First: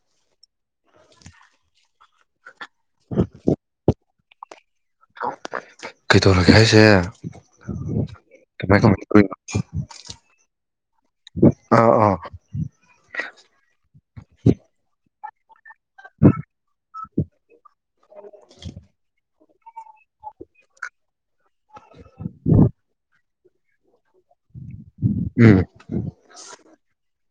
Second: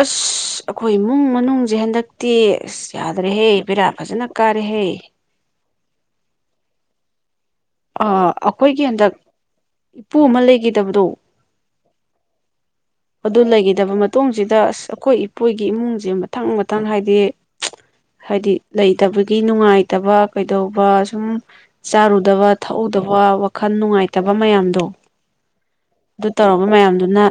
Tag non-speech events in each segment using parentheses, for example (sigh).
ꯑꯁ ꯑꯈꯣꯏ ꯏꯃꯨꯡ ꯃꯅꯨꯡꯁꯦ ꯍꯟꯗꯛꯇꯤ ꯑꯁ ꯌꯥꯗ꯭ꯔꯦꯍꯦ ꯕꯦꯔꯥꯞ ꯐꯖꯅ ꯀꯥꯔꯦꯍꯦ꯫ ꯀꯩꯗꯧꯔꯒꯦ ꯍꯥꯏꯁꯦ? ꯑ ꯀꯃꯥꯏ ꯑꯈꯣꯏꯒꯤ ꯀꯃꯥꯏ ꯍꯟꯗꯛ ꯇꯧꯔꯤꯅꯣ ꯏꯄꯨ ꯑꯃ ꯂꯩꯈꯤꯗꯕꯗꯣ ꯑꯥ ꯑꯧ ꯑꯗꯨ ꯂꯩꯈꯤꯗꯕ ꯃꯇꯨꯡꯁꯤꯗ ꯑꯁ ꯑꯈꯣꯏ ꯏꯄꯨꯒꯤ ꯏꯃꯨꯡꯁꯦ ꯃꯊꯪ ꯃꯊꯪ ꯍꯥꯏꯗꯤ (unintelligible) ꯍꯥꯏꯗꯤ ꯂꯩꯇꯕꯒꯤ ꯅꯨꯡꯉꯥꯏꯇꯕ, ꯀꯩꯗꯧꯕ ꯁꯨꯝ ꯆꯥꯔꯨꯗꯕ, ꯊꯛꯍꯧꯗꯕ, ꯋꯥꯈꯜ ꯅꯨꯡꯉꯥꯏꯇꯕ ꯃꯌꯥꯝꯗꯣ ꯎꯝ ꯑꯗꯨ ꯇꯧꯔꯕ ꯃꯌꯥꯝꯗꯨꯅ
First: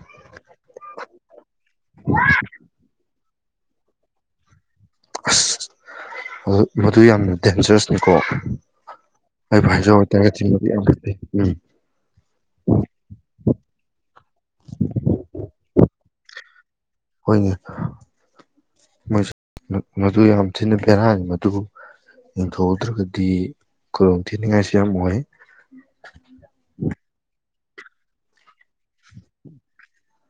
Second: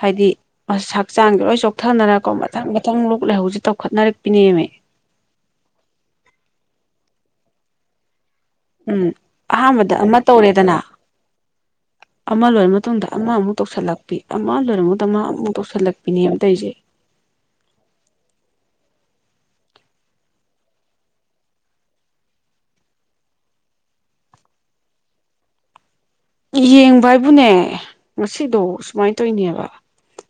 ꯍꯥꯏꯗꯤ ꯑꯁ ꯍꯛꯆꯥꯡꯁꯦ ꯂꯣꯏ ꯆꯣꯛꯊꯅꯔꯀꯣ ꯃꯊꯪ ꯃꯊꯪ ꯂꯣꯛ ꯂꯩꯍꯧꯁꯦ ꯇꯧꯈꯠꯅꯔꯛꯄꯤꯅꯦꯃꯦ꯫ ꯃꯗꯨ ꯃꯗꯨ ꯌꯥꯝꯅ ꯗꯦꯟꯖꯔꯁꯅꯦꯀꯣ ꯎꯝ ꯑꯍꯥꯟꯕꯗ ꯑꯃ ꯃꯗꯨ ꯇꯧꯔꯦꯗꯅ, ꯌꯥꯝ ꯐꯠꯇꯦ ꯎꯝ ꯑꯃ ꯂꯣꯏꯔ ꯃꯇꯨꯡꯗ ꯑꯃ ꯑꯃꯨꯛ ꯇꯧꯁꯜꯂꯛꯄꯤ ꯑꯃ ꯂꯣꯏꯔꯃꯗ ꯃꯥ ꯑꯃꯨꯛ ꯇꯧꯁꯜꯂꯛꯄꯤꯅꯦꯕ ꯇꯧꯏꯁꯦ ꯍꯣꯏꯅꯦ ꯃꯥ ꯃꯗꯨ ꯌꯥꯝ ꯊꯤꯅ ꯕꯦꯔꯥꯅꯤ ꯃꯗꯨ, ꯌꯦꯟꯊꯣꯛ ꯍꯎꯗ꯭ꯔꯒꯗꯤ ꯈꯨꯗꯣꯡ ꯊꯤꯅꯤꯡꯉꯥꯏꯁꯨ ꯌꯥꯝ ꯑꯣꯏ ꯌꯦꯡꯕ ꯍꯥꯏꯕꯨꯅꯦ ꯉꯁꯤꯗꯣ ꯎꯁꯨꯃꯥꯏ ꯇꯧꯅꯦꯕ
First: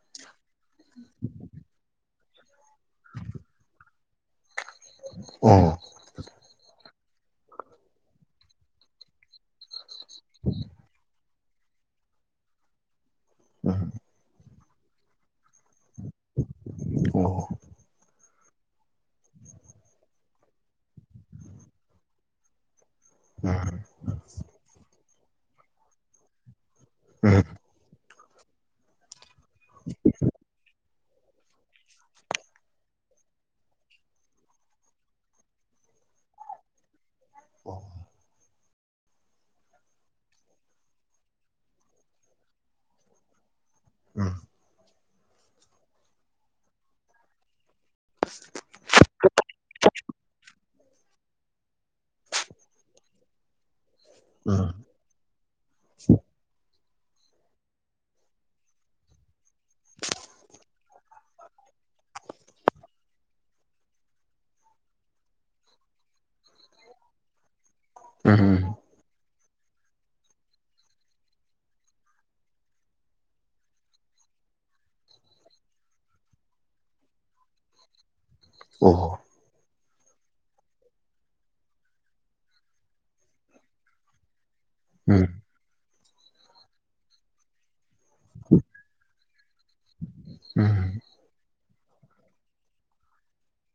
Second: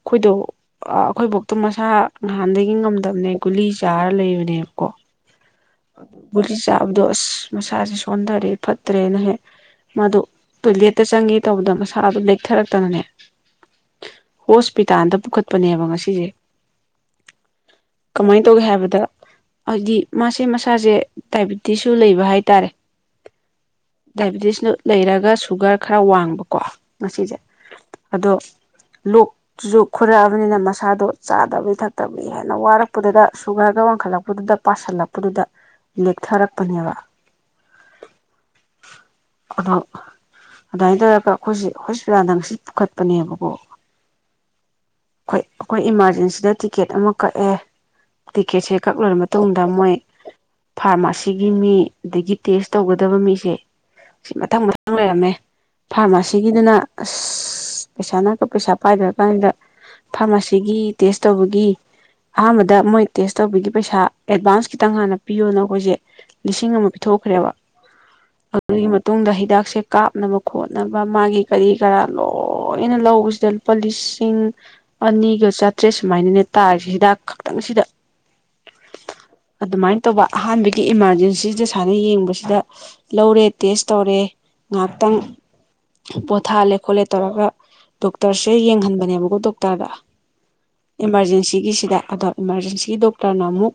ꯈꯣꯏꯗꯣ ꯑꯥ ꯑꯩꯈꯣꯏꯕꯣꯛꯇꯨ ꯃꯁꯥ ꯅꯍꯥꯟꯗꯒꯤ ꯉꯝꯗꯕꯅꯦ ꯒꯨꯂꯤ ꯆꯥꯔ ꯂꯩꯕꯅꯦꯕ ꯑꯣ ꯒꯨꯂꯤ ꯆꯥ ꯍꯥꯏꯕꯗꯣ ꯑꯁ ꯃꯁꯥꯁꯦ ꯁꯣꯟꯊꯔꯦ ꯐꯠꯇ꯭ꯔꯦꯅ ꯍꯦꯛ ꯃꯗꯣ ꯇꯣꯏꯂꯦꯠꯇ ꯆꯪꯒꯦ ꯇꯧꯕꯗ ꯃꯁꯥꯗꯨ ꯂꯦꯛꯊꯔꯛꯇꯅꯅꯦ ꯎꯝ ꯍꯣꯁꯄꯤꯇꯥꯜꯗ ꯄꯨꯈꯠ ꯄꯅꯦꯕ ꯉꯁꯤꯁꯦ ꯑꯣ ꯀꯃꯥꯏꯅ ꯇꯧꯒꯦ ꯍꯥꯏꯕꯗ ꯍꯥꯏꯗꯤ ꯃꯥꯁꯤ ꯁꯤ ꯃꯁꯥꯁꯦ ꯗꯥꯏꯕꯤꯇꯤꯁꯁꯨ ꯂꯩꯕ ꯍꯥꯏꯇꯥꯔꯦ ꯎꯝ ꯎꯝ ꯑꯣ ꯗꯥꯏꯕꯤꯦꯇꯤꯁꯅ ꯂꯩꯔꯒ ꯒ ꯁꯨꯒꯔ ꯈꯔ ꯋꯥꯡꯕꯀꯣ ꯃꯁꯤꯁꯤꯁꯦ ꯑꯗꯣ ꯂꯣꯛ ꯆꯨꯖꯨ ꯈꯣꯏꯔꯛꯑꯕꯅꯤꯅ ꯃꯁꯥꯗꯣ ꯆꯥꯗꯕꯩ ꯊꯛꯇꯕꯒꯤ ꯍꯥꯏꯅ ꯋꯥꯔꯛꯄꯗꯨꯗ ꯁꯨꯒꯔꯒ ꯋꯥꯡꯈꯠꯂꯛꯄꯗꯨꯗ ꯄꯁꯤꯜꯂꯛꯄ ꯗꯨꯗ ꯂꯦꯛꯊꯔꯛꯄꯅꯦꯕ ꯑꯣ ꯑꯗꯣ ꯑꯗꯨꯃꯥꯏꯅ ꯇꯧꯔꯒ ꯑꯩꯈꯣꯏꯁꯦ ꯍꯣꯁꯄꯤꯇꯥꯜꯗ ꯉꯁꯤ ꯄꯨꯈꯠꯄꯅꯦꯕꯀꯣ ꯎꯝ ꯑꯩꯣꯏ ꯑꯩꯈꯣꯏ ꯏꯃꯥꯔꯖꯦꯟꯁꯤꯗ ꯇꯤꯛꯀꯦꯠ ꯑꯃ ꯀꯛꯑꯦ ꯇꯤꯀꯦꯠꯁꯦ ꯀꯛꯂꯣꯏꯔ ꯃꯇꯨꯡꯗ ꯃꯣꯏ ꯐꯥꯔꯃꯥꯁꯤꯒꯤ ꯃꯤ ꯑꯗꯒꯤ ꯇꯦꯁ ꯇꯧꯒꯗꯕ ꯃꯤꯁꯦ ꯁꯤ ꯎꯝ ꯃꯊꯪ ꯑꯣ ꯃꯊꯪ ꯂꯩꯔꯝꯃꯦ ꯐꯥꯔꯃꯥꯁꯤꯒꯤꯗꯅ ꯑꯁ ꯄꯩꯁꯥ ꯛꯀ ꯄꯩꯁꯥ ꯄꯥꯏꯗ꯭ꯔ ꯀꯥꯟꯁꯤꯗ ꯐꯥꯔꯃꯥꯁꯤꯒꯤ ꯇꯦꯁ ꯇꯧꯕꯒꯤ ꯑꯍꯥꯟꯕꯗ ꯃꯣꯏ ꯇꯦꯁ ꯇꯧꯕꯒꯤ ꯄꯩꯁꯥ ꯑꯦꯗꯚꯥꯟꯁ ꯈꯤꯇꯪ ꯍꯥꯟꯅ ꯄꯤꯌꯣꯅ ꯑꯩꯈꯣꯏꯁꯦ ꯂꯤꯁꯤꯡ ꯑꯃ ꯄꯤꯊꯣꯛꯈ꯭ꯔꯦꯕ ꯑꯗꯨꯒꯤ ꯃꯇꯨꯡꯗ ꯍ ꯍꯤꯗꯥꯛꯁꯦ ꯀꯥꯞꯅꯕ ꯈꯣꯠꯅꯕ ꯃꯥꯒꯤ ꯀꯔꯤ ꯀꯔꯥ ꯂꯣꯏꯅ ꯂꯧꯕꯁꯤꯗ ꯂꯨꯄꯥ ꯂꯤꯁꯤꯡ ꯑꯅꯤꯒ ꯆꯥꯇ꯭ꯔꯦꯠ ꯁꯨꯃꯥꯏꯅꯅꯦ ꯇꯥꯔꯤꯁꯦ ꯍꯤꯗꯥꯛ ꯈꯛꯇꯪꯁꯤꯗ ꯑ ꯑꯗꯨꯃꯥꯏꯅ ꯇꯧꯕ ꯑꯍꯥꯟꯕꯒꯤ ꯏꯃꯥꯔꯖꯦꯟꯁꯤꯁꯤꯗ ꯁꯨꯃꯥꯏꯅ ꯌꯦꯡꯕꯁꯤꯗ ꯂꯧꯔꯦ ꯇꯦꯁ ꯇꯧꯔꯦ ꯉꯥꯏꯍꯥꯛꯇꯪ ꯎꯝ ꯄꯣꯊꯥꯍꯜꯂꯦ ꯈꯣꯠꯂꯦ ꯇꯧꯔꯒ ꯗꯣꯛꯇꯔꯁꯦ ꯌꯦꯡꯍꯟꯕꯅꯦꯕꯀꯣ ꯗꯣꯛꯇꯔꯗ ꯎꯝ ꯏꯃꯥꯔꯖꯦꯟꯁꯤꯒꯤꯁꯤꯗ ꯏꯃꯔꯖꯦꯟꯁꯤ ꯗꯣꯛꯇꯔꯅ ꯑꯃꯨꯛ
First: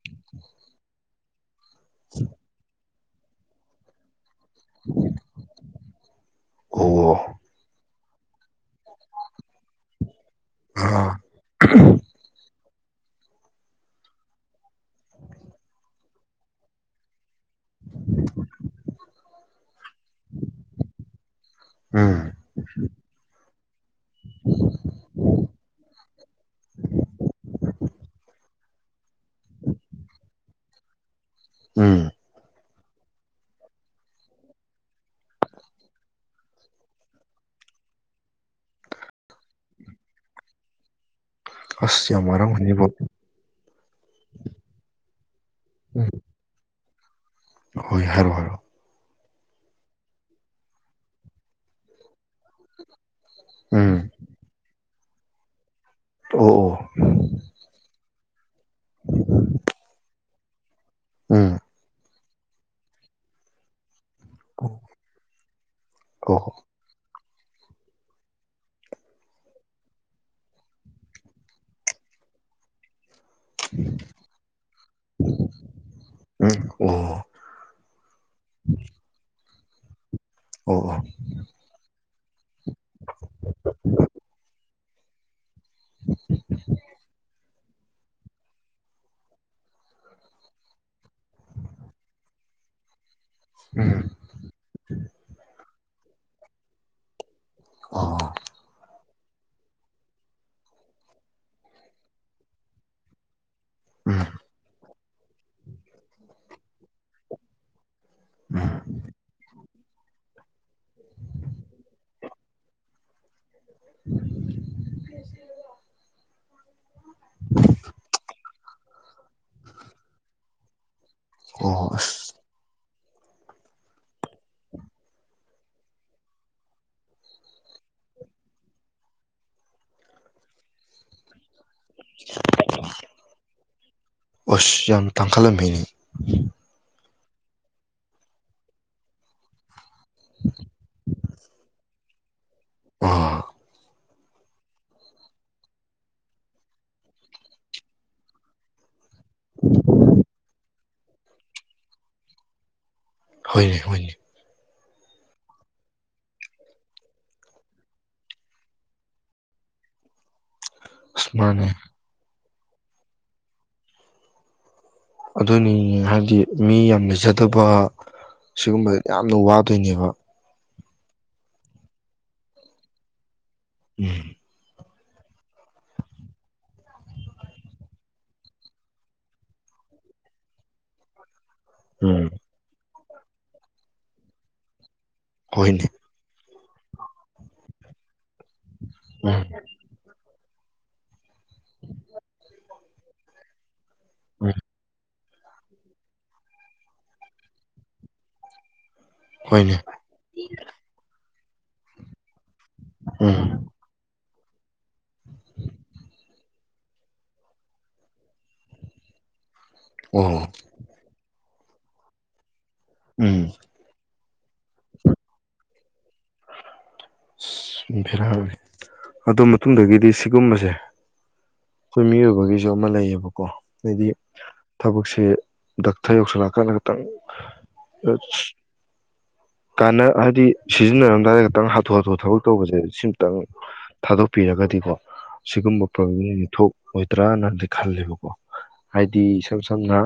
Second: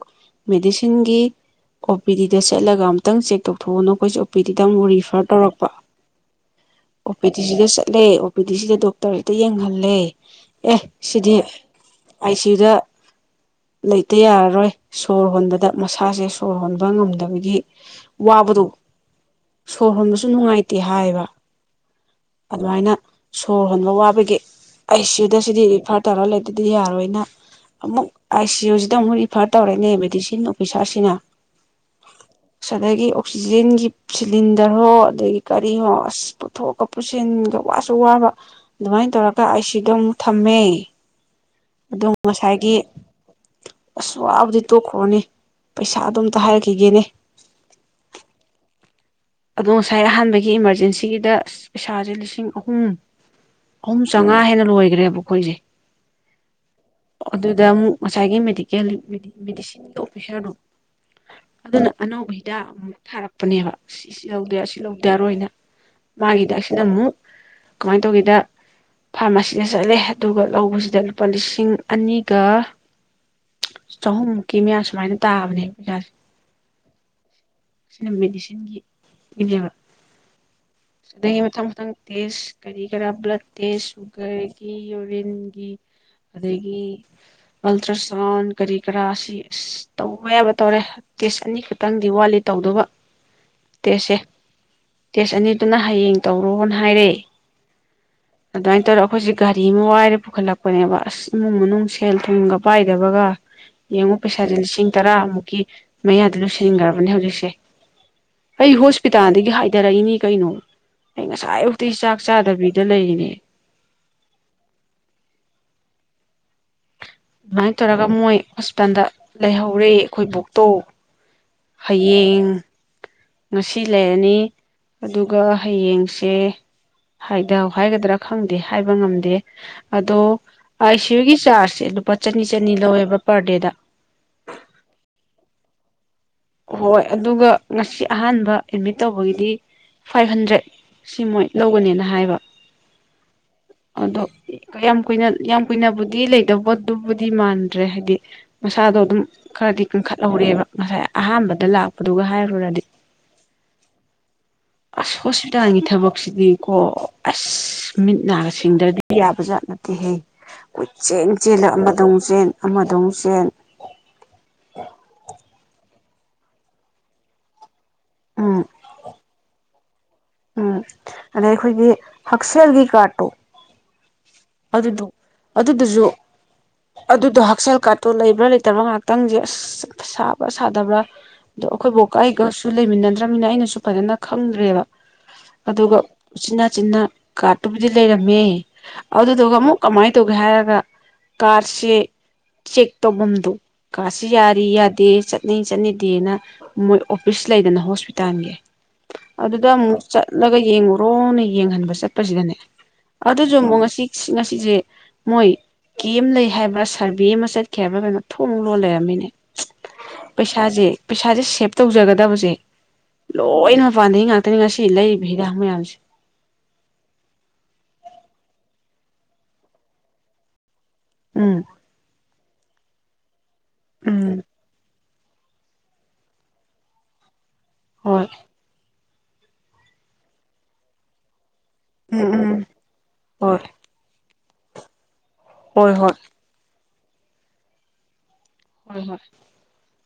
ꯃꯦꯗꯤꯁꯤꯟꯒꯤ ꯑꯣ ꯄꯤ ꯗꯤꯗ ꯆꯠꯂꯒ ꯑꯃ ꯈꯤꯇꯪ ꯆꯦꯛ ꯇꯊꯛꯑꯣꯅ ꯑꯩꯈꯣꯏꯁ ꯅꯨꯄꯤꯗꯤꯗ ꯑꯃꯨꯛ ꯔꯤꯐꯔ ꯇꯧꯔꯛꯄ ꯑꯣ ꯄꯤꯇꯁꯤꯒꯦꯁ ꯂꯩ ꯑꯣ ꯑꯗꯨꯗꯤ ꯁꯤꯗ ꯗꯣꯛꯇꯔ ꯍꯦꯛꯇ ꯌꯦꯡꯍꯜꯂꯦ ꯑꯦ ꯑꯥ ꯁꯤꯗꯤ ꯑꯥꯏ ꯁꯤ ꯌꯨꯗ ꯂꯩꯇ ꯌꯥꯔꯔꯣꯏ ꯁꯣꯔ ꯍꯣꯟꯕꯗ ꯃꯁꯥꯁꯦ ꯁꯣꯔ ꯍꯣꯟꯕ ꯉꯝꯗꯕꯒꯤ ꯋꯥꯕꯔꯨ ꯁꯣꯔ ꯍꯣꯟꯕꯁꯨ ꯅꯨꯡꯉꯥꯏꯇꯦ ꯍꯥꯏꯌꯦꯕ ꯎꯝ ꯑꯗꯨꯃꯥꯏꯅ ꯁꯣꯔ ꯍꯣꯟꯕ ꯋꯥꯠ ꯑꯥꯏ ꯁꯤꯨ ꯁꯤꯗꯤ ꯐꯔ ꯇꯧꯔ ꯂꯩꯗꯤ ꯌꯥꯔꯣꯏꯅ ꯑꯃꯨꯛ ꯑꯥꯏ ꯁꯤ ꯨ ꯔꯤꯐꯔ ꯇꯧꯔꯦ ꯄꯩꯁꯥꯁꯤꯅ ꯎꯝ ꯑꯗꯒꯤ ꯑꯣꯛꯁꯤꯖꯦꯟꯒꯤ ꯁꯤꯂꯤꯟꯗꯔ ꯍꯣ ꯑꯗꯒꯤ ꯀꯔꯤ ꯍꯣ ꯑꯁ ꯄꯨꯊꯣꯛꯑꯀ ꯄꯨꯁꯤꯟꯒ ꯋꯥꯁꯨ ꯋꯥꯕ ꯑꯗꯨꯃꯥꯏꯅ ꯇꯧꯔꯒ ꯑꯩꯁꯤꯗ ꯑꯃꯨꯛ ꯊꯝꯃꯦ ꯑ ꯑꯔ ꯃꯅꯤꯄ ꯑꯁꯗꯤ ꯇꯗꯨꯈꯣꯅꯤ ꯄꯩꯁꯥ ꯎꯝ ꯑꯗꯨ ꯑꯝꯇ ꯍꯥꯏꯔꯛꯈꯤꯒꯦꯅꯦ ꯍꯣꯏ ꯍꯥꯏꯔꯣꯑꯣ ꯍꯥꯏꯔꯣꯑꯣ ꯑꯗꯣ ꯉꯁꯥꯏ ꯑꯍꯥꯟꯕꯒꯤ ꯏꯃꯥꯔꯖꯦꯟꯁꯤꯒꯤꯗ ꯄꯩꯁꯥꯁꯦ ꯂꯤꯁꯤꯡ ꯑꯍꯨꯝ ꯎꯝ ꯑꯍꯨꯝ ꯆꯥꯝꯃꯉꯥ ꯍꯦꯟꯅ ꯂꯣꯏꯈ꯭ꯔꯦꯕ ꯃꯈꯣꯏꯁꯤ ꯑꯣ ꯑꯣ ꯉꯁꯥꯏꯒꯤ ꯃꯦꯗꯤꯀꯦꯜ ꯃꯦꯗꯤꯁꯤꯟꯒꯤ ꯑꯣꯐꯤꯁꯥꯔꯗꯣ ꯎꯝ ꯑꯗꯨꯅ ꯑꯅꯧꯧꯕꯩ ꯍꯤꯗ ꯑꯃꯨꯛ ꯊꯥꯔꯛꯄꯅꯦꯕ ꯁꯤ ꯁꯤ ꯂꯧꯗꯦ ꯑꯣ ꯁꯤ ꯂꯧꯗꯦ ꯌꯥꯔꯣꯏꯅ ꯃꯥꯒꯤꯗ ꯑꯣ ꯑꯁꯤꯅ ꯑꯃꯨꯛ ꯀꯃꯥꯏꯅ ꯇꯧꯒꯦꯗ ꯐꯥꯔꯃꯥꯁꯤꯗ ꯆꯠꯂꯦ ꯑꯗꯨꯒ ꯂꯧꯕꯁꯤꯗ ꯂꯨꯄꯥ ꯂꯤꯁꯤꯡ ꯑꯅꯤꯒ ꯆꯍꯨꯝꯃꯨꯛꯀꯤ ꯃꯌꯥ ꯁꯨꯃꯥꯏꯅ ꯇꯥꯕꯅꯦ ꯑꯣꯖꯥꯁꯦ ꯎꯝ ꯑꯣ ꯑꯁꯤꯅ ꯃꯦꯗꯤꯁꯤꯟꯒꯤ ꯏꯅꯦ ꯑꯣ ꯑꯣ ꯁꯤꯗ ꯍ ꯃꯊꯪ ꯃꯊꯪ ꯇꯦꯁ ꯀꯔꯤ ꯀꯔꯥ ꯕ꯭ꯂꯠ ꯇꯦꯁ ꯁꯨꯒꯔꯒꯤ ꯌꯨꯔꯤꯟꯒꯤ ꯑꯗꯒꯤ ꯑꯜꯇ꯭ꯔ ꯁꯥꯎꯟ ꯀꯔꯤ ꯀꯔꯥ ꯁꯤ ꯑ ꯇꯧꯕ ꯌꯥꯕ ꯇꯧꯔꯦ ꯇꯦꯁ ꯑꯅꯤꯈꯛꯇꯪꯗꯤ ꯋꯥꯠꯂꯤ ꯇꯧꯗꯧꯕ ꯎꯝ ꯇꯦꯁꯁꯦ ꯇꯦꯁ ꯑꯅꯤꯗꯨꯅ ꯍꯌꯦꯡ ꯇꯧꯔꯣꯅ ꯍꯥꯏꯔꯛꯏꯦ ꯑꯣ ꯥꯏ ꯇꯔꯈ ꯒꯥꯔꯤ ꯑꯃ ꯋꯥꯏꯔ ꯄꯨꯈꯠꯂꯛꯄꯅꯦꯕ ꯑꯁ ꯏꯃꯨꯡ ꯃꯅꯨꯡ ꯁꯦꯜ ꯊꯨꯝꯒ ꯄꯥꯏꯗꯕꯒ ꯌꯦꯡꯉ ꯎꯝ ꯄꯩꯁꯥ ꯂꯤꯁꯤꯡ ꯇꯔꯥꯃꯨꯛꯀꯤ ꯃꯌꯥꯗ ꯂꯣꯏꯁꯤꯟꯈ꯭ꯔꯕꯅꯦ ꯍꯧꯖꯤꯛꯁꯦ ꯑꯩ ꯎꯝ ꯍꯣꯁꯄꯤꯇꯥꯜꯗꯒꯤ ꯍꯥꯏꯦ ꯍꯊꯔꯛꯏꯅꯤ ꯀꯩꯅꯣ ꯑꯩ ꯉꯁꯥꯏꯐꯥꯎꯛꯇꯤ ꯆꯥꯛ ꯆꯥꯗꯕꯤꯗ ꯂꯩꯔꯤꯅꯦ (inaudible) ꯥꯏ ꯇꯧꯔꯒ ꯃꯣꯏ ꯍꯣꯁꯄꯤꯇꯥꯜꯗ ꯂꯩꯍꯧꯔꯦ ꯑꯩꯈꯣꯏ ꯕꯣꯛꯇꯧ ꯑꯣ ꯑꯁ ꯍꯌꯦꯡ ꯉꯁꯤ ꯂꯩꯔꯅꯤ ꯑꯗꯨꯒ ꯍꯌꯦꯡꯁꯦ ꯍꯥꯏꯒꯗ꯭ꯔꯥ ꯈꯪꯗꯦ ꯍꯥꯏꯕ ꯉꯝꯗꯦ ꯑꯗꯣ ꯑꯥꯏ ꯁꯤꯌꯨꯒꯤ ꯆꯥꯔꯖꯁꯦ ꯄꯄꯥ ꯆꯅꯤ ꯆꯅꯤ ꯂꯧꯋꯦꯕ ꯄꯔ ꯗꯦꯗ ꯎ ꯍꯣꯏ ꯑꯗꯨꯒ ꯉꯁꯤ ꯑꯍꯥꯟꯕ ꯑꯦꯗꯃꯤꯠ ꯇꯧꯕꯒꯤꯗꯤ ꯐꯥꯏꯚ ꯍꯟꯗ꯭ꯔꯦꯠ ꯁꯤ ꯃꯣꯏ ꯂꯧꯒꯅꯦꯅ ꯍꯥꯏꯕ ꯑ ꯑꯥ ꯑꯗꯣ ꯌꯥꯝ ꯀꯨꯏꯅ ꯌꯥꯝ ꯀꯨꯏꯅꯕꯨꯗꯤ ꯂꯩꯇꯕꯗꯨꯕꯨꯗꯤ ꯃꯥꯟꯗ꯭ꯔꯦ ꯍꯥꯏꯗꯤ ꯃꯁꯥꯗꯣ ꯑꯗꯨꯝ ꯈꯔꯗꯤ ꯀꯟꯈꯠꯍꯧꯔꯦꯕ ꯑ ꯑꯍꯥꯟꯕꯗ ꯂꯥꯛꯄꯗꯨꯒ ꯍꯥꯏꯔꯨꯔꯗꯤ ꯍꯣꯏꯅꯦ ꯍꯣꯏꯅꯦ ꯑꯁ ꯍꯣꯁꯄꯤꯇꯥꯜꯒꯤ ꯊꯕꯛꯁꯤꯗꯤ ꯀꯣ ꯑꯁ ꯃꯤꯠ ꯅꯥꯒ ꯁꯦꯡꯗ꯭ꯔꯗꯤ ꯌꯥꯕꯖꯥꯠ ꯅꯠꯇꯦꯍꯦ ꯀꯣꯏꯆꯦꯜ ꯑꯁ ꯆꯦꯜꯂ ꯃꯥꯅꯦ ꯑꯃꯗ ꯑꯃꯨꯛ ꯆꯦꯜ ꯑꯃꯗꯝ ꯆꯦꯟ ꯑꯗꯨꯅꯤ ꯍꯥꯏꯕꯗꯤ ꯃꯤ ꯌꯥꯝ ꯂꯩꯖꯗꯕ ꯎꯝ ꯁꯤꯒꯨꯝꯕꯗ ꯌꯥꯝꯅ ꯋꯥꯕ ꯑꯗꯨꯅꯦꯕ ꯎꯝ ꯑꯗꯩ ꯑꯩꯈꯣꯏꯒꯤ ꯍꯛꯁꯦꯜꯒꯤ ꯀꯥꯔꯠꯇꯣ ꯎꯝ ꯑꯗꯨꯗꯣ ꯑꯗꯨꯗꯨꯁꯨ ꯑꯗꯨꯗꯣ ꯍꯛꯁꯦꯜ ꯀꯥꯠꯇꯣ ꯂꯩꯕ꯭ꯔꯥ ꯂꯩꯇꯕ꯭ꯔꯥ ꯉꯍꯥꯛꯇꯪꯁꯦ ꯑꯁ ꯁꯥꯕ꯭ꯔꯥ ꯁꯥꯗꯕ꯭ꯔꯥ ꯑꯗꯣ ꯑꯩꯈꯣꯏꯕꯣꯀꯥ ꯎꯝ ꯏꯩꯒꯁꯨ ꯂꯩꯃꯤꯟꯅ (unintelligible) ꯇ꯭ꯔꯕꯃꯤꯅ ꯑꯩꯅꯁꯨ ꯐꯖꯅ ꯈꯪꯗ꯭ꯔꯦꯕ ꯍꯣꯏꯅꯦ ꯑꯗꯨꯒ ꯎꯆꯤꯟ ꯅꯥꯆꯤꯅꯥ ꯀꯥꯔꯠꯇꯨꯕꯨꯗꯤ ꯂꯩꯔꯝꯃꯦ ꯎꯝ ꯑꯗꯨꯗꯨꯒ ꯑꯃꯨꯛ ꯀꯃꯥꯏ ꯇꯧꯒꯦ ꯍꯥꯏꯔ ꯀꯥꯔꯁꯦ ꯆꯦꯛ ꯇꯧꯐꯝꯗꯨ ꯀꯁꯤ ꯎꯝ ꯌꯥꯔꯤ ꯌꯥꯗꯦ ꯆꯠ ꯅ ꯆꯠꯅꯤꯗꯦꯅ ꯃꯣꯏ ꯑꯣꯐꯤꯁ ꯂꯩꯗꯅ ꯍꯣꯁꯄꯤꯇꯥꯜꯒꯤ ꯑꯗꯨꯗ ꯍꯣꯏꯅꯦ ꯑꯃꯨꯛ ꯆꯠꯂꯒ ꯌꯦꯡꯉꯨꯔꯣꯅꯦ ꯌꯦꯡꯍꯟꯕ ꯆꯠꯄꯁꯤꯗꯅꯦ ꯑꯗꯨꯁꯨ ꯎꯝ ꯑꯃꯨꯛ ꯉꯁꯤ ꯁꯤ ꯉꯁꯤꯁꯦ ꯃꯣꯏ ꯀꯦꯝ ꯂꯩ ꯍꯥꯏꯕ꯭ꯔꯥ ꯁꯔꯚꯦ ꯑꯃ ꯆꯠꯈꯤ ꯍꯥꯏꯕ꯭ꯔꯥ ꯀꯩꯅꯣ ꯊꯣꯡ ꯂꯣꯟ ꯂꯩꯔꯝꯃꯤꯅꯦ ꯑꯣ ꯄꯩꯁꯥꯥꯁꯦ ꯄꯩꯁꯥꯥꯁꯦ ꯁꯞ ꯇꯧꯖꯒꯗꯕꯁꯦ ꯎꯝ ꯂꯣꯏꯅ ꯃꯄꯥꯟꯗꯩ ꯩꯉꯁꯤ ꯂꯩꯔꯤꯕ ꯍꯤꯗꯥꯛ ꯃꯌꯥꯝꯁꯦ ꯑꯁ ꯕꯦꯔꯥꯅꯤ ꯗꯨ ꯃꯇꯨꯡꯗꯒꯤꯗꯤ ꯁꯤꯒꯨꯝꯕꯁꯦ ꯎꯝ ꯈꯣꯏ ꯃꯤꯑꯣꯏꯕꯒꯤ ꯑꯃ ꯂꯩꯌꯦꯕꯀꯣ ꯍꯥꯏꯗꯤ ꯎꯝ ꯊꯕꯛꯁꯦ ꯁ ꯗꯥꯛꯇꯔ ꯌꯧꯁꯤꯜꯂꯛꯑꯀꯥꯟꯗ ꯈꯤꯇꯪ ꯑꯝ ꯍꯣꯏ ꯀꯥꯟꯅ ꯍꯥꯏꯕꯗꯤ ꯁꯤꯖꯤꯟꯅꯔꯝꯗꯥꯏꯗ ꯈꯤꯇꯪ ꯍꯥꯊꯨ ꯍꯥꯊꯨ ꯎꯝ ꯊꯕꯛ ꯎꯝ ꯇꯧꯕꯁꯦ ꯁꯤꯝꯇꯪ ꯍꯣꯏ ꯊꯥꯗꯣꯛ ꯄꯤꯔꯒꯗꯤꯀꯣ ꯁꯤꯒꯨꯝꯕ ꯍꯣꯏ ꯍꯣꯏ ꯄ꯭ꯔꯣꯕ꯭ꯂꯦꯝ ꯁꯤꯡꯁꯦ ꯊꯣꯛꯣꯛ ꯍꯣꯏ ꯇꯔꯥ ꯅꯗꯤ ꯈ ꯂꯩꯦꯕꯀꯣ ꯍꯣꯏ ꯍꯣꯏ ꯍꯥꯏꯗꯤ ꯁꯝ ꯁꯝꯅ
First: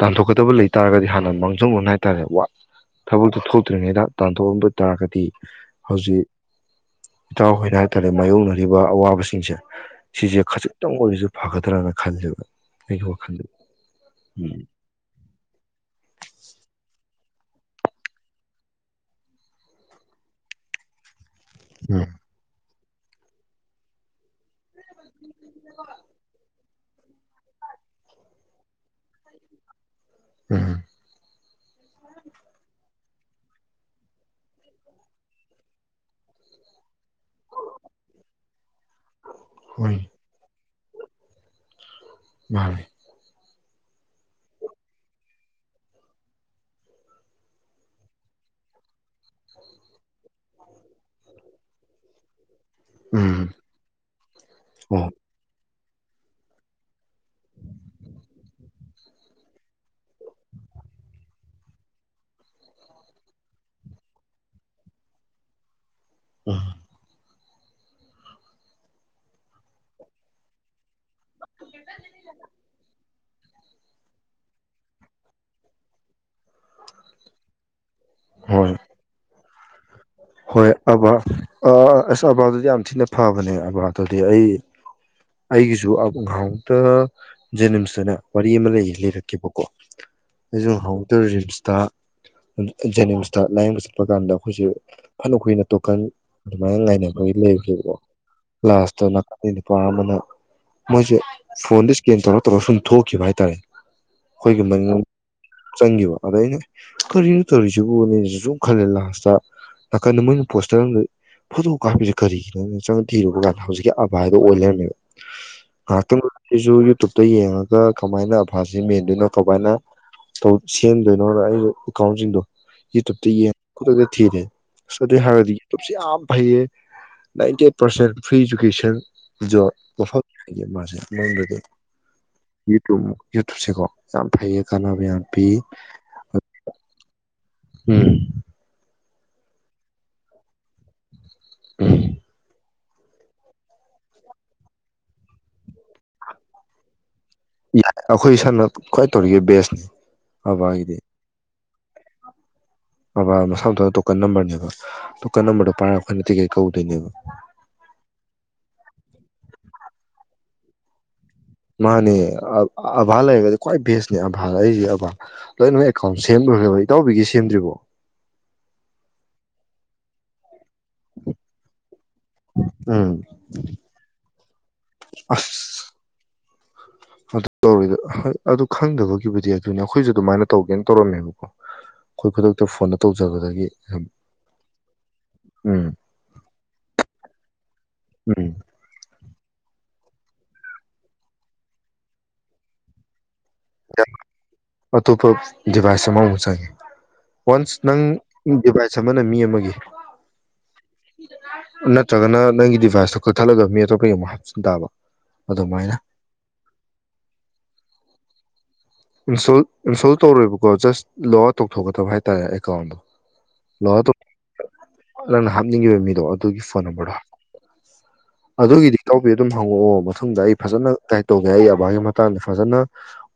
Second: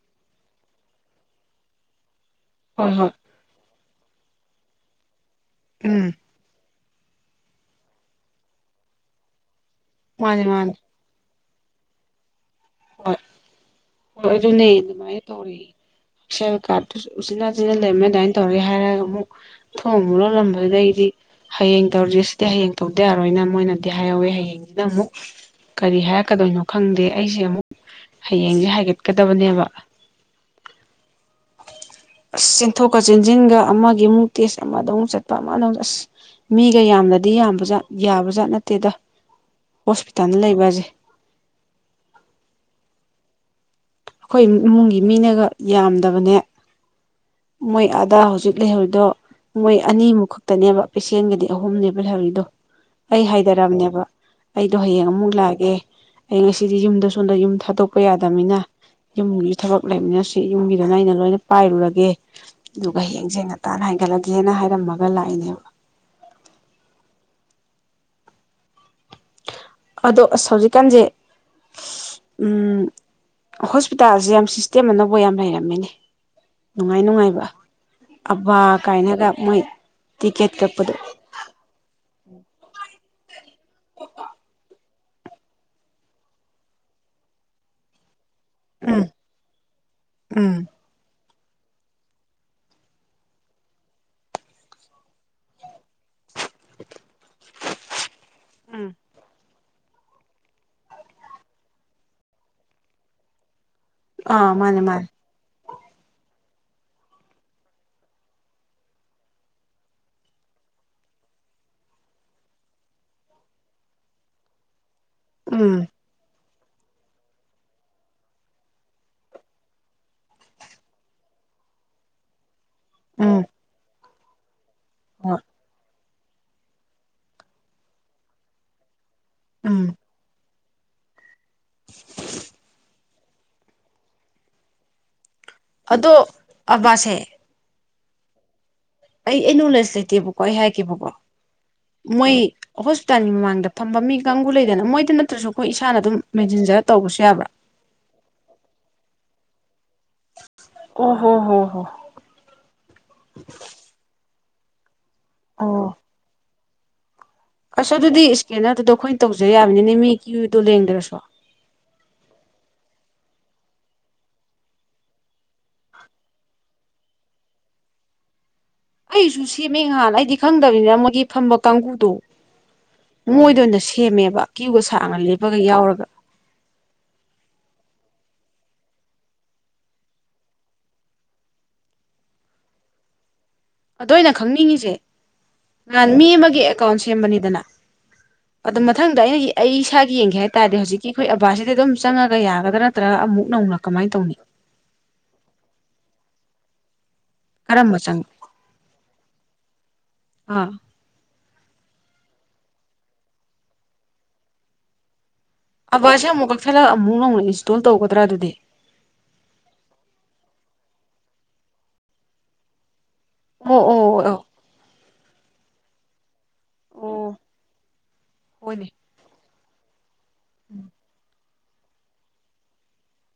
ꯇꯥꯟꯊꯣꯛꯀꯗꯕ ꯂꯩ ꯇꯥꯔꯒꯗꯤ ꯍꯥꯟꯅ ꯃꯥꯡꯖꯧꯕ ꯍꯥꯏꯇꯥꯔꯦ ꯋꯥ ꯍꯣꯏ ꯍꯣꯏ ꯊꯕꯛꯇ ꯊꯣꯛ ꯇ꯭ꯔꯤꯉꯩꯗ ꯇꯥꯟꯊꯣꯛꯑꯕ ꯇꯥꯔꯒꯗꯤ ꯎꯝ ꯍꯧꯖꯤꯛ ꯏꯇꯥꯎꯈꯣꯏꯅ ꯍꯥꯏꯇꯥꯔꯦ ꯃꯥꯥꯏꯌꯣꯛꯅꯔꯤꯕ ꯑꯋꯥꯕꯁꯤꯡꯁꯦ ꯁꯤꯁꯦ ꯃꯥꯅꯦ ꯃꯥꯅꯦ ꯈꯖꯤꯛꯇꯪ ꯋꯥꯔꯤꯣꯔꯤꯁꯨ ꯐꯒꯗ꯭ꯔꯅ ꯈꯜꯂꯤꯕ ꯑꯩꯍꯨ ꯈꯥꯟꯗ ꯅ ꯃꯥ ꯇꯧ ꯄ ꯀꯥ ꯎꯆꯤꯤꯟ ꯅꯥꯆꯤꯟꯅ ꯂꯩꯝꯃꯦ ꯑꯗꯨꯃꯥꯏꯅ ꯇꯧꯔꯦ ꯍꯥꯏꯔꯒ ꯑꯃꯨꯛ ꯊꯣꯡ ꯑꯃꯨꯛ ꯂꯣꯜꯂꯝꯕꯗꯨꯗꯗꯒꯤꯗꯤ ꯍꯌꯦꯡ ꯎꯝ ꯇꯧꯔꯤ ꯁꯤꯗꯤ ꯍꯌꯦꯡ ꯇꯧꯇ ꯌꯥꯔꯣꯏꯅ ꯃꯣꯏꯅꯗꯤ ꯍꯥꯏꯍꯧꯋꯦ ꯍꯌꯦꯡ ꯗ ꯑꯃꯨꯛ ꯀꯔꯤ ꯍꯥꯏꯔꯛꯀꯗꯣꯏꯅꯣ ꯈꯪꯗꯦ ꯑꯩꯁꯦ ꯑꯃꯨꯛ ꯍꯌꯦꯡꯁꯦ ꯍꯥꯏꯒ ꯆꯠꯀꯗꯕꯅꯦꯕ ꯎꯝ ꯁꯤꯟꯊꯨ ꯀꯆꯦꯟꯁꯤꯟꯒ ꯑꯃꯒꯤ ꯑꯃꯨꯛ ꯇꯦꯁ ꯑꯃꯗ ꯑꯃꯨꯛ ꯆꯠꯄ ꯑꯃꯗ ꯑꯃꯛ ꯑꯁ ꯃꯤꯒ ꯌꯥꯝꯅ ꯌꯥꯝꯕꯠ ꯌꯥꯕ ꯖꯥꯠ ꯅꯠꯇꯦꯗ ꯍꯣꯏ ꯍꯣꯁꯄꯤꯇꯥꯜꯗ ꯂꯩꯕꯁꯦ ꯃꯥꯅꯦ ꯑꯩꯈꯣꯏ ꯏꯃꯨꯡꯒꯤ ꯃꯤꯅꯒ ꯌꯥꯝꯗꯕꯅꯦ ꯃꯣꯏ ꯑꯥꯗꯥ ꯍꯧꯖꯤꯛ ꯂꯩꯍꯧꯔꯤꯗꯣ ꯃꯣꯏ ꯑꯅꯤꯃꯨꯛ ꯈꯛꯇꯅꯦꯕ ꯄꯦꯁꯦꯟꯒꯗꯤ ꯑꯍꯨꯝꯅꯦꯕ ꯂꯩꯍꯧꯔꯤꯗꯣ ꯑꯩ ꯎꯝ ꯍꯥꯏꯊꯔꯑꯝꯅꯦꯕ ꯑꯩꯗꯣ ꯍꯌꯦꯡ ꯑꯣ ꯑꯃꯨꯛ ꯂꯥꯛꯑꯒꯦ ꯑꯩ ꯉꯁꯤꯗꯤ ꯌꯨꯝꯗ ꯁꯣꯝꯗ ꯌꯨꯝ ꯊꯥꯗꯣꯛꯄ ꯌꯥꯗꯕꯅꯤꯅ ꯌꯨꯝꯒꯤ ꯊꯕꯛ ꯂꯩꯃꯤꯟꯅꯁꯤ ꯌꯨꯝꯒꯤꯗꯅ ꯑꯩꯅ ꯂꯣꯏꯅ ꯄꯥꯏꯔꯨꯔꯒꯦ ꯑꯗꯨꯒ ꯍꯌꯦꯡꯁꯦ ꯉꯇꯥꯅ ꯍꯥꯏꯒꯠꯂꯒꯦꯅ ꯍꯥꯏꯔꯝꯃꯒ ꯂꯥꯛꯏꯅꯦꯕ ꯑ ꯑꯗꯣ ꯑꯁ ꯍꯧꯖꯤꯛꯀꯥꯟꯁꯦ ꯎꯝ ꯍꯣꯁꯄꯤꯇꯥꯜ ꯁꯦ ꯌꯥꯝ ꯁꯤꯁꯇꯦꯝ ꯑꯅꯧꯕꯥ ꯌꯥꯝ ꯂꯩꯔꯝꯃꯦꯅꯦ ꯅꯨꯡꯉꯥꯏ ꯅꯨꯡꯉꯥꯏꯕ ꯑꯕꯥ ꯍꯣꯏ ꯀꯥꯏꯅꯒ ꯃꯩ ꯍꯣꯏ ꯑꯕ ꯑꯥ (unintelligible) ꯌꯥꯝ ꯊꯤꯅ ꯐꯕꯅꯦ ꯑꯕꯠ ꯗꯗꯤ ꯑꯩ ꯑꯩꯒꯤꯁꯨ ꯅꯍꯟꯉꯣꯛꯇ ꯖꯦꯅꯤꯝꯁꯇꯅꯦ ꯋꯥꯔꯤ ꯑꯃ ꯂꯩꯌꯦ ꯎꯝ ꯂꯩꯔꯛꯀꯦꯕꯀꯣ ꯑꯗꯨ ꯍꯥꯎ ꯇ ꯁꯇ ꯖꯦꯅꯤꯝꯁꯇ ꯂꯥꯏꯌꯦꯡꯕ ꯆꯠꯄ ꯀꯥꯟꯗ ꯑꯩꯈꯣꯏꯁꯦ ꯐꯅ ꯀꯨꯏꯅ ꯇꯣꯀꯟ ꯑꯗꯨꯃꯥꯏꯅ ꯉꯥꯏꯅꯕꯒꯤ ꯂꯩꯈ꯭ꯔꯦꯀꯣ ꯎꯝ ꯂꯥꯁꯇꯣ ꯑ ꯅꯨꯄꯥ ꯑꯃꯅ ꯃꯣꯏꯁꯦ ꯐꯣꯟꯗ ꯏꯁꯀꯦꯟ ꯇꯧꯔ ꯇꯧꯔ ꯁꯨꯝ ꯊꯣꯛꯈꯤꯕ ꯍꯥꯏꯇꯥꯔꯦ ꯑꯥ ꯑꯩꯈꯣꯏꯒꯤ ꯃꯥꯅꯦ ꯃꯅꯤꯡ ꯃꯥꯅꯦ ꯆꯪꯈꯤꯕ ꯑꯗ ꯑꯩꯅ ꯀꯔꯤꯅꯣ ꯇꯧꯔꯤꯁꯤꯕꯨꯅꯦꯁꯨ ꯁꯨꯝ ꯈꯜꯂꯦ ꯂꯥꯁꯇ ꯅꯥꯀꯟꯗ ꯃꯣꯏꯅ ꯄꯣꯁꯇꯔ ꯑꯃꯗ ꯐꯣꯇꯣ ꯀꯥꯞꯄꯤꯁꯦ ꯀꯔꯤꯒꯤꯅꯣ ꯆꯪ ꯊꯤꯔꯨꯕ ꯀꯥꯟꯗ ꯍꯧꯖꯤꯛꯀꯤ ꯑꯕꯥꯏꯗꯣ ꯑꯣꯏ ꯂꯩꯔꯝꯃꯦꯕ ꯎꯝ ꯑ ꯑꯩꯁꯨ ꯌꯨꯇꯨꯕꯇ ꯌꯦꯡꯉꯒ ꯀꯃꯥꯏꯅ ꯑꯐꯥꯁꯤ ꯃꯦꯟꯗꯣꯏꯅꯣ ꯀꯃꯥꯏꯅ ꯁꯦꯝꯗꯣꯏꯅꯣꯅ ꯑꯩ ꯑꯦꯀꯥꯎꯟꯁꯤꯡꯗꯣ ꯇꯞꯗꯤ ꯎꯝ ꯌꯦ ꯊꯦ ꯁꯗ ꯍꯣꯏ ꯍꯥꯏꯔꯗꯤ ꯇꯁꯤꯝ ꯐꯩꯌꯦ ꯅꯥꯏꯟꯇꯤ ꯄꯔꯁꯦꯟ ꯐ꯭ꯔꯤ ꯏꯖꯨꯀꯦꯁꯟ ꯌ ꯎꯝ ꯄꯐꯛ ꯍꯥꯏ ꯃꯥꯁꯦ ꯃꯅꯨꯡꯗꯗꯤ ꯌꯨꯇ ꯌꯨꯇꯨꯞꯁꯦꯀꯣ ꯌꯥꯝ ꯐꯩꯌꯦ ꯀꯥꯟꯅꯕ ꯌꯥꯌꯥꯝ ꯑꯗꯣ ꯑꯕꯥꯁꯦ ꯎꯝ ꯑꯩ ꯑꯩ ꯅꯣꯂꯦꯖ ꯂꯩꯇꯦꯕꯀꯣ ꯑꯩ ꯍꯥꯏꯈꯤꯕꯀꯣ ꯎꯝ ꯃꯣꯏ ꯍꯣꯁꯄꯤꯇꯥꯜꯒꯤ ꯃꯃꯥꯡꯗ ꯐꯝꯕ ꯃꯤ ꯀꯥꯡꯕꯨ ꯂꯩꯗꯅ ꯃꯣꯏꯗ ꯅꯠꯇ꯭ꯔꯁꯨ ꯑꯩꯈꯣꯏ ꯏꯁꯥꯅ ꯑꯗꯨꯝ ꯃꯦꯟꯁꯤꯟꯖꯔ ꯇꯧꯕꯁꯨ ꯌꯥꯕ꯭ꯔꯥ ꯇꯧꯔꯤꯒ ꯕꯦꯁꯅꯤ ꯑꯕꯥꯒꯤꯗꯤ ꯑꯣ ꯍꯣ ꯍ ꯍꯣ ꯕ ꯃꯁꯥ ꯃꯊꯗ ꯇꯣꯀꯟ ꯅꯝꯕꯔꯅꯦꯕ ꯗꯨꯀꯥꯟ ꯑꯃꯣ ꯑꯣ ꯄꯥꯔꯈꯅꯗꯤꯒꯦ ꯀꯧꯗꯅꯦꯕ ꯑꯁ ꯑꯗꯨꯗꯤ ꯏꯁꯀꯦꯟꯅꯔꯗꯨꯗꯣ ꯑꯩꯈꯣꯏꯅ ꯇꯧꯖ ꯌꯥꯕꯅꯤꯅꯦ ꯃꯤ ꯀ꯭ꯌꯨꯗꯣ ꯂꯦꯡꯗ꯭ꯔꯁꯨ ꯃꯥꯅꯦ ꯑꯚꯥ ꯂꯩꯔꯒꯗꯤ ꯈ꯭ꯋꯥꯏ ꯕꯦꯁꯅꯦ ꯑꯚꯥ ꯑꯩꯁꯦ ꯑꯕꯥꯥ ꯂꯣꯏꯅꯃꯛ ꯑꯦꯀꯥꯎꯟ ꯁꯦꯝꯂꯈ꯭ꯔꯦꯕ ꯏꯇꯥꯎꯕꯤꯒꯤ ꯁꯦꯝꯗ꯭ꯔꯤꯕꯣ ꯑꯩꯁꯨ ꯁꯦꯝꯃꯦꯍꯥꯟ ꯑꯩꯗꯤ ꯈꯪꯗꯦ ꯆꯠꯇꯕꯅꯤꯅ ꯃꯣꯏꯒꯤ ꯐꯝꯕ ꯀꯥꯡꯒꯨꯗꯣ ꯎꯝ ꯃꯣꯏꯗ ꯑꯣꯏꯅ ꯁꯦꯝꯃꯦꯕ ꯀ꯭ꯌꯨꯒ ꯁꯥꯡꯅ ꯂꯦꯞꯄꯒ ꯑꯁ ꯌꯥꯎꯔꯒ ꯑꯗꯨ ꯇꯧꯔꯤꯗ ꯑꯗꯨ ꯈꯪꯗꯕꯒꯤꯕꯨꯗꯤ ꯑꯗꯨꯅ ꯑꯩꯈꯣꯏꯁꯨ ꯑꯗꯨꯃꯥꯏꯅ ꯇꯧꯒꯦꯅ ꯇꯧꯔꯝꯃꯦꯕꯀꯣ ꯑꯩꯈꯣꯏ ꯈꯨꯗꯛꯇ ꯐꯣꯟꯗ ꯇꯧꯖꯕꯗꯒꯤ ꯑꯗꯣ ꯑꯩꯅ ꯈꯪꯅꯤꯡꯉꯤꯁꯦ ꯎꯝ ꯅꯍꯥꯟ ꯃꯤ ꯑꯃꯒꯤ ꯑꯦꯀꯥꯎꯟ ꯁꯦꯝꯕꯅꯤꯗꯅ ꯎꯝ ꯑꯗꯨ ꯃꯊꯪꯗ ꯑꯩꯅ ꯑꯩ ꯏꯁꯥꯒꯤ ꯌꯦꯡꯒꯦ ꯍꯥꯏ ꯇꯥꯔꯗꯤ ꯍꯧꯖꯤꯛꯀꯤ ꯑꯩꯈꯣꯏ ꯑꯕꯥꯁꯤꯗꯤ ꯑꯗꯨꯝ ꯆꯪꯉꯒ ꯌꯥꯒꯗ꯭ꯔꯥ ꯅꯠꯇ꯭ꯔꯒ ꯑꯃꯨꯛ ꯅꯧꯅ ꯀꯃꯥꯏꯅ ꯇꯧꯅꯤ ꯑꯇꯣꯞꯄ ꯕꯥꯁꯥ ꯃꯥ ꯁ꯭ꯋꯥꯏꯒꯩ ꯋꯟꯁ ꯀꯔꯝꯕ ꯅꯪ ꯆꯪ ꯗꯤꯚꯥꯏꯁ ꯑꯃꯅ ꯃꯤ ꯑꯃꯒꯤ ꯑꯥ ꯅꯠꯇ꯭ꯔꯥꯒꯅ ꯅꯪꯒꯤ ꯗꯤꯚꯥꯏꯁꯇꯣ ꯀꯛꯊꯠꯂꯒ ꯃꯤ ꯑꯇꯣꯞꯄꯒꯤ ꯑꯃꯨꯛ ꯍꯥꯞꯆꯤꯟ ꯇꯥꯕ ꯑꯗꯨꯃꯥꯏꯅ ꯑꯕꯁꯦ ꯑꯃꯨꯛ ꯀꯛꯊꯠꯂꯒ ꯑꯃꯨꯛ ꯅꯧꯅ ꯏꯟꯁ꯭ꯇꯥꯜ ꯇꯧꯒꯗ꯭ꯔꯥ ꯑꯗꯨꯗꯤ ꯏꯟꯁ꯭ꯇꯥꯜ ꯇꯧꯔꯣꯏꯕꯀꯣ ꯖꯁ ꯂꯣꯛ ꯑꯥꯎꯠ ꯇꯧꯊꯣꯛꯀꯗꯕ ꯍꯥꯏꯇꯥꯔꯦ ꯑꯦꯀꯥꯎꯟꯠ ꯗꯣ ꯑꯣ ꯑꯣ ꯂꯣꯒ ꯑꯣ ꯑꯣ ꯑꯥꯎꯠ ꯅꯪꯅ ꯍꯥꯞꯅꯤꯡꯉꯤꯕ ꯃꯤꯗꯣ ꯑꯗꯨꯒꯤ ꯐꯣꯟ ꯅꯝꯕꯔꯗ ꯑꯣ ꯍꯣꯏꯅꯦ ꯑꯗꯨꯒꯤꯗꯤ ꯏꯇꯧꯕꯤ ꯑꯗꯨꯝ ꯍꯡꯉꯛꯑꫭ ꯃꯇꯨꯡꯗ ꯑꯩ ꯐꯖꯅ ꯇ꯭ꯔꯥꯏ ꯇꯧ ꯑꯩ ꯑꯕꯒꯤ ꯃꯇꯥꯡꯗ ꯐꯖꯟꯅꯥ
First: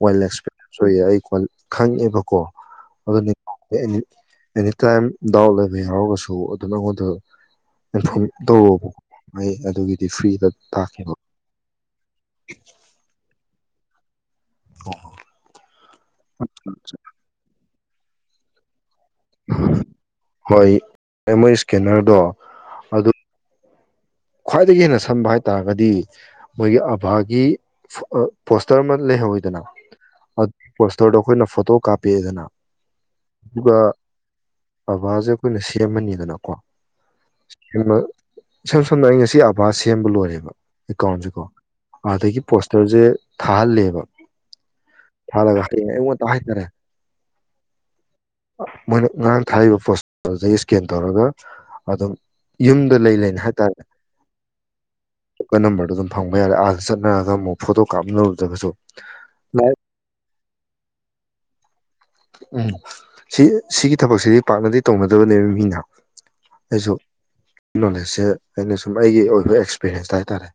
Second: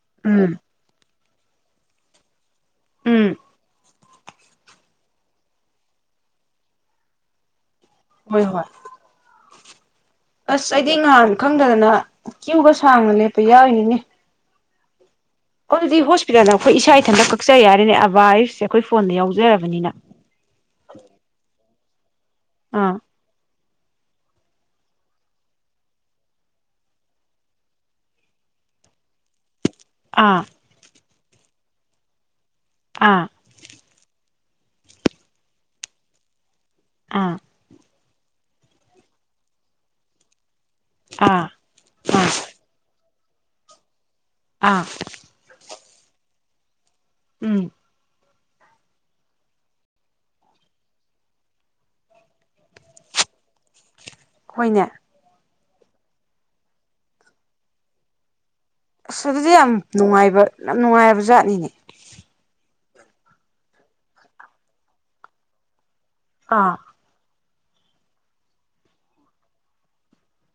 ꯋꯥꯏꯜꯗ ꯎꯝ ꯑꯦꯁꯄꯦꯛꯇ ꯑꯩ ꯈꯣꯟ ꯈꯪꯉꯦꯕꯀꯣ ꯑꯗꯨꯅꯤ ꯎꯝ (unintelligible) ꯑꯦꯅꯤꯇꯥꯏꯝ ꯗꯥꯎꯠ ꯂꯩꯕ ꯌꯥꯎꯔꯒꯁꯨ ꯑꯗꯨꯝ ꯑꯩꯉꯣꯟꯗ ꯐꯣꯟ ꯎꯝ ꯍꯣꯏ ꯍꯣꯏ ꯇ꯭ꯋꯔꯣꯕ ꯀꯣ ꯑꯩ ꯑꯗꯨꯒꯤ ꯑꯁ ꯑꯩꯗꯤ ꯅꯍꯥꯟ ꯈꯪꯗꯗꯅ ꯀ꯭ꯌꯨ ꯒ ꯁꯥꯡꯅ ꯂꯦꯞꯄ ꯌꯥꯎꯔꯤꯅꯤꯅꯦ ꯍꯣ ꯍꯣ ꯍꯣ ꯑꯗꯨꯗꯤ ꯍꯣꯁꯄꯤꯇꯜꯗ ꯑꯩꯈꯣꯏ ꯏꯁꯥ ꯏꯊꯟꯇ ꯀꯛꯆ ꯌꯥꯔ ꯑꯅꯦ ꯑꯕꯕꯥ ꯑꯩꯁ ꯑꯩꯈꯣꯏ (unintelligible) ꯐꯣꯟ ꯗ ꯌꯥꯎꯖꯔꯕꯅꯤꯅ ꯁ꯭ꯀꯦꯅꯔ ꯗꯣ ꯑꯥ ꯈ꯭ꯋꯥꯏꯗꯒꯤ ꯍꯦꯟꯅ ꯁꯟꯝꯕ ꯍꯥꯏꯇꯥꯥꯔꯒꯗꯤ ꯃꯣꯏꯒꯤ ꯑꯕꯥꯒꯤ ꯄꯣꯁꯇꯔ ꯑꯃ ꯂꯩꯍꯧꯋꯤꯗꯅ ꯑ ꯑꯥ ꯄꯣꯁ ꯇꯔꯗꫭ ꯑꯩꯈꯣꯏꯅ ꯐꯣꯇꯣ ꯀꯥꯞꯄꯛ ꯑꯦꯗꯅ ꯑꯥ ꯑꯗꯨꯒ ꯑꯕꯕꯥꯁꯦ ꯑꯩꯈꯣꯏꯅ ꯁꯦꯝꯃꯅꯤꯗꯅꯀꯣ (unintelligible) ꯑꯥ (unintelligible) ꯁꯝꯅ ꯑꯩ ꯉꯁꯤ ꯑꯕꯥ ꯁꯦꯝꯕ ꯂꯣꯏꯔꯦꯕ ꯑꯦꯀꯥꯎꯟꯁꯦꯀꯣ ꯑꯥ ꯑꯥ ꯑꯗꯒꯤ ꯄꯣꯁꯇꯔꯁꯦ ꯊꯥꯍꯜꯂꯦꯕ ꯑꯥ ꯏꯃ ꯍꯥꯏ ꯇꯔꯦ ꯎꯝ ꯃꯣꯏꯅ ꯉꯔꯥꯡ ꯊꯥꯔꯤꯕ ꯄꯣꯁꯇꯣꯗꯒꯤ ꯏꯁꯀꯦꯟ ꯇꯧꯔꯒ ꯑꯗꯨꯝ ꯌꯨꯝꯗ ꯂꯩ ꯂꯩꯅ ꯍꯥꯏꯇꯥꯥꯔꯦ ꯍꯈꯣꯏꯅꯦ ꯀ ꯅꯝꯕꯔꯗꯨꯣꯝ ꯐꯪꯕꯔ ꯑꯥꯗ ꯆꯠꯅꯔꯒ ꯑꯃꯨꯛ ꯐꯣꯇꯣ ꯀꯥꯞꯅꯔꯨꯗꯒꯁꯨ ꯑꯁ ꯑꯗꯨꯗꯤ ꯌꯥꯝ ꯅꯨꯡꯉꯥꯏꯕ ꯌꯥꯝ ꯅꯨꯡꯉꯥꯏꯔꯕ ꯖꯥꯠꯅꯤꯅꯦ ꯎꯝ ꯁꯤ ꯁꯤꯒꯤ ꯊꯕꯛꯁꯤꯗꯤ ꯄꯥꯛꯅꯗꯤ ꯇꯧꯅꯗꯕꯅꯦꯕ ꯃꯤꯅ ꯑꯥ ꯑꯖꯣꯛ ꯅꯣꯂꯦꯖꯁꯦ ꯑꯩꯅ ꯁꯨꯝ ꯑꯩꯒꯤ ꯑꯣꯏꯕ ꯑꯦꯛꯁꯄꯤꯔꯦꯟꯁꯇ ꯍꯥꯏꯇꯥꯔꯦ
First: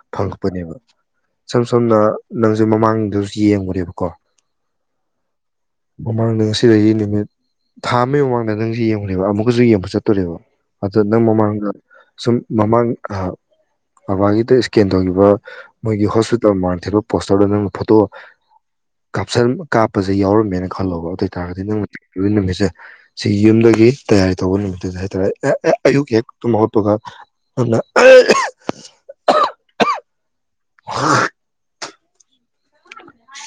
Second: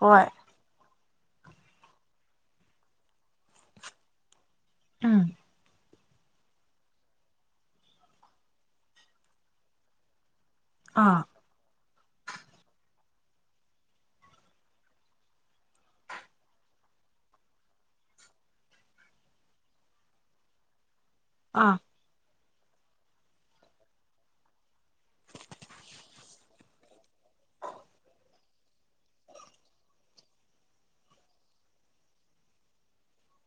ꯍꯣꯏ ꯐꯪꯄꯅꯦꯕ ꯁꯝ ꯁꯣꯝꯅ ꯅꯪꯁꯦ ꯃꯃꯥꯡꯗꯁꯨ ꯌꯦꯡꯉꯨꯔꯦꯕꯀꯣ ꯑꯥ ꯃꯃꯥꯡꯗ ꯉꯁꯤꯁꯤ ꯅꯨꯃꯤꯠ ꯊꯥ ꯑꯃꯒꯤ ꯃꯃꯥꯡꯗ ꯅꯪꯁ ꯌꯦꯡꯈꯦꯕ ꯑꯃꯨꯛꯀꯁꯨ ꯌꯦꯡꯕ ꯆꯠꯇꯣꯔꯦꯕ ꯑꯁꯨ ꯑꯦ ꯑꯥ ꯑꯗꯨꯗꯝ ꯃꯃꯥꯡꯒꯥ ꯁꯨꯝ ꯃꯃꯥꯡ ꯕꯕꯥꯒꯤꯗ ꯏꯁꯀꯦꯟ ꯇꯧꯈꯤꯕ ꯃꯣꯏꯒꯤ ꯍꯣꯁꯄꯤꯇꯥꯜ ꯃꯃꯥꯡ ꯊꯦꯠꯄ ꯄꯣꯁꯇꯔꯗ ꯅꯪꯅ ꯐꯣꯇꯣ ꯀꯥꯞꯁꯟ ꯀꯥꯞꯄꯁꯦ ꯌꯥꯎꯔꯝꯃꯦꯅ ꯈꯥꯒ ꯑꯇꯩꯇꯥꯔꯗꯤ ꯑꯥ ꯅꯪ ꯂꯣꯏꯅ ꯁꯦ ꯁꯤ ꯌꯨꯝꯗꯒꯤ ꯇꯌꯥꯔꯤ ꯇꯧꯕ ꯅꯨꯃꯤꯠꯇꯨꯗ ꯍꯥꯏꯇꯥꯔꯦ ꯑꯦ ꯑꯦ ꯑꯌꯨꯛ ꯍꯦꯛ ꯇꯨꯝꯠꯄꯒ ꯑꯗꯨꯅ ꯑ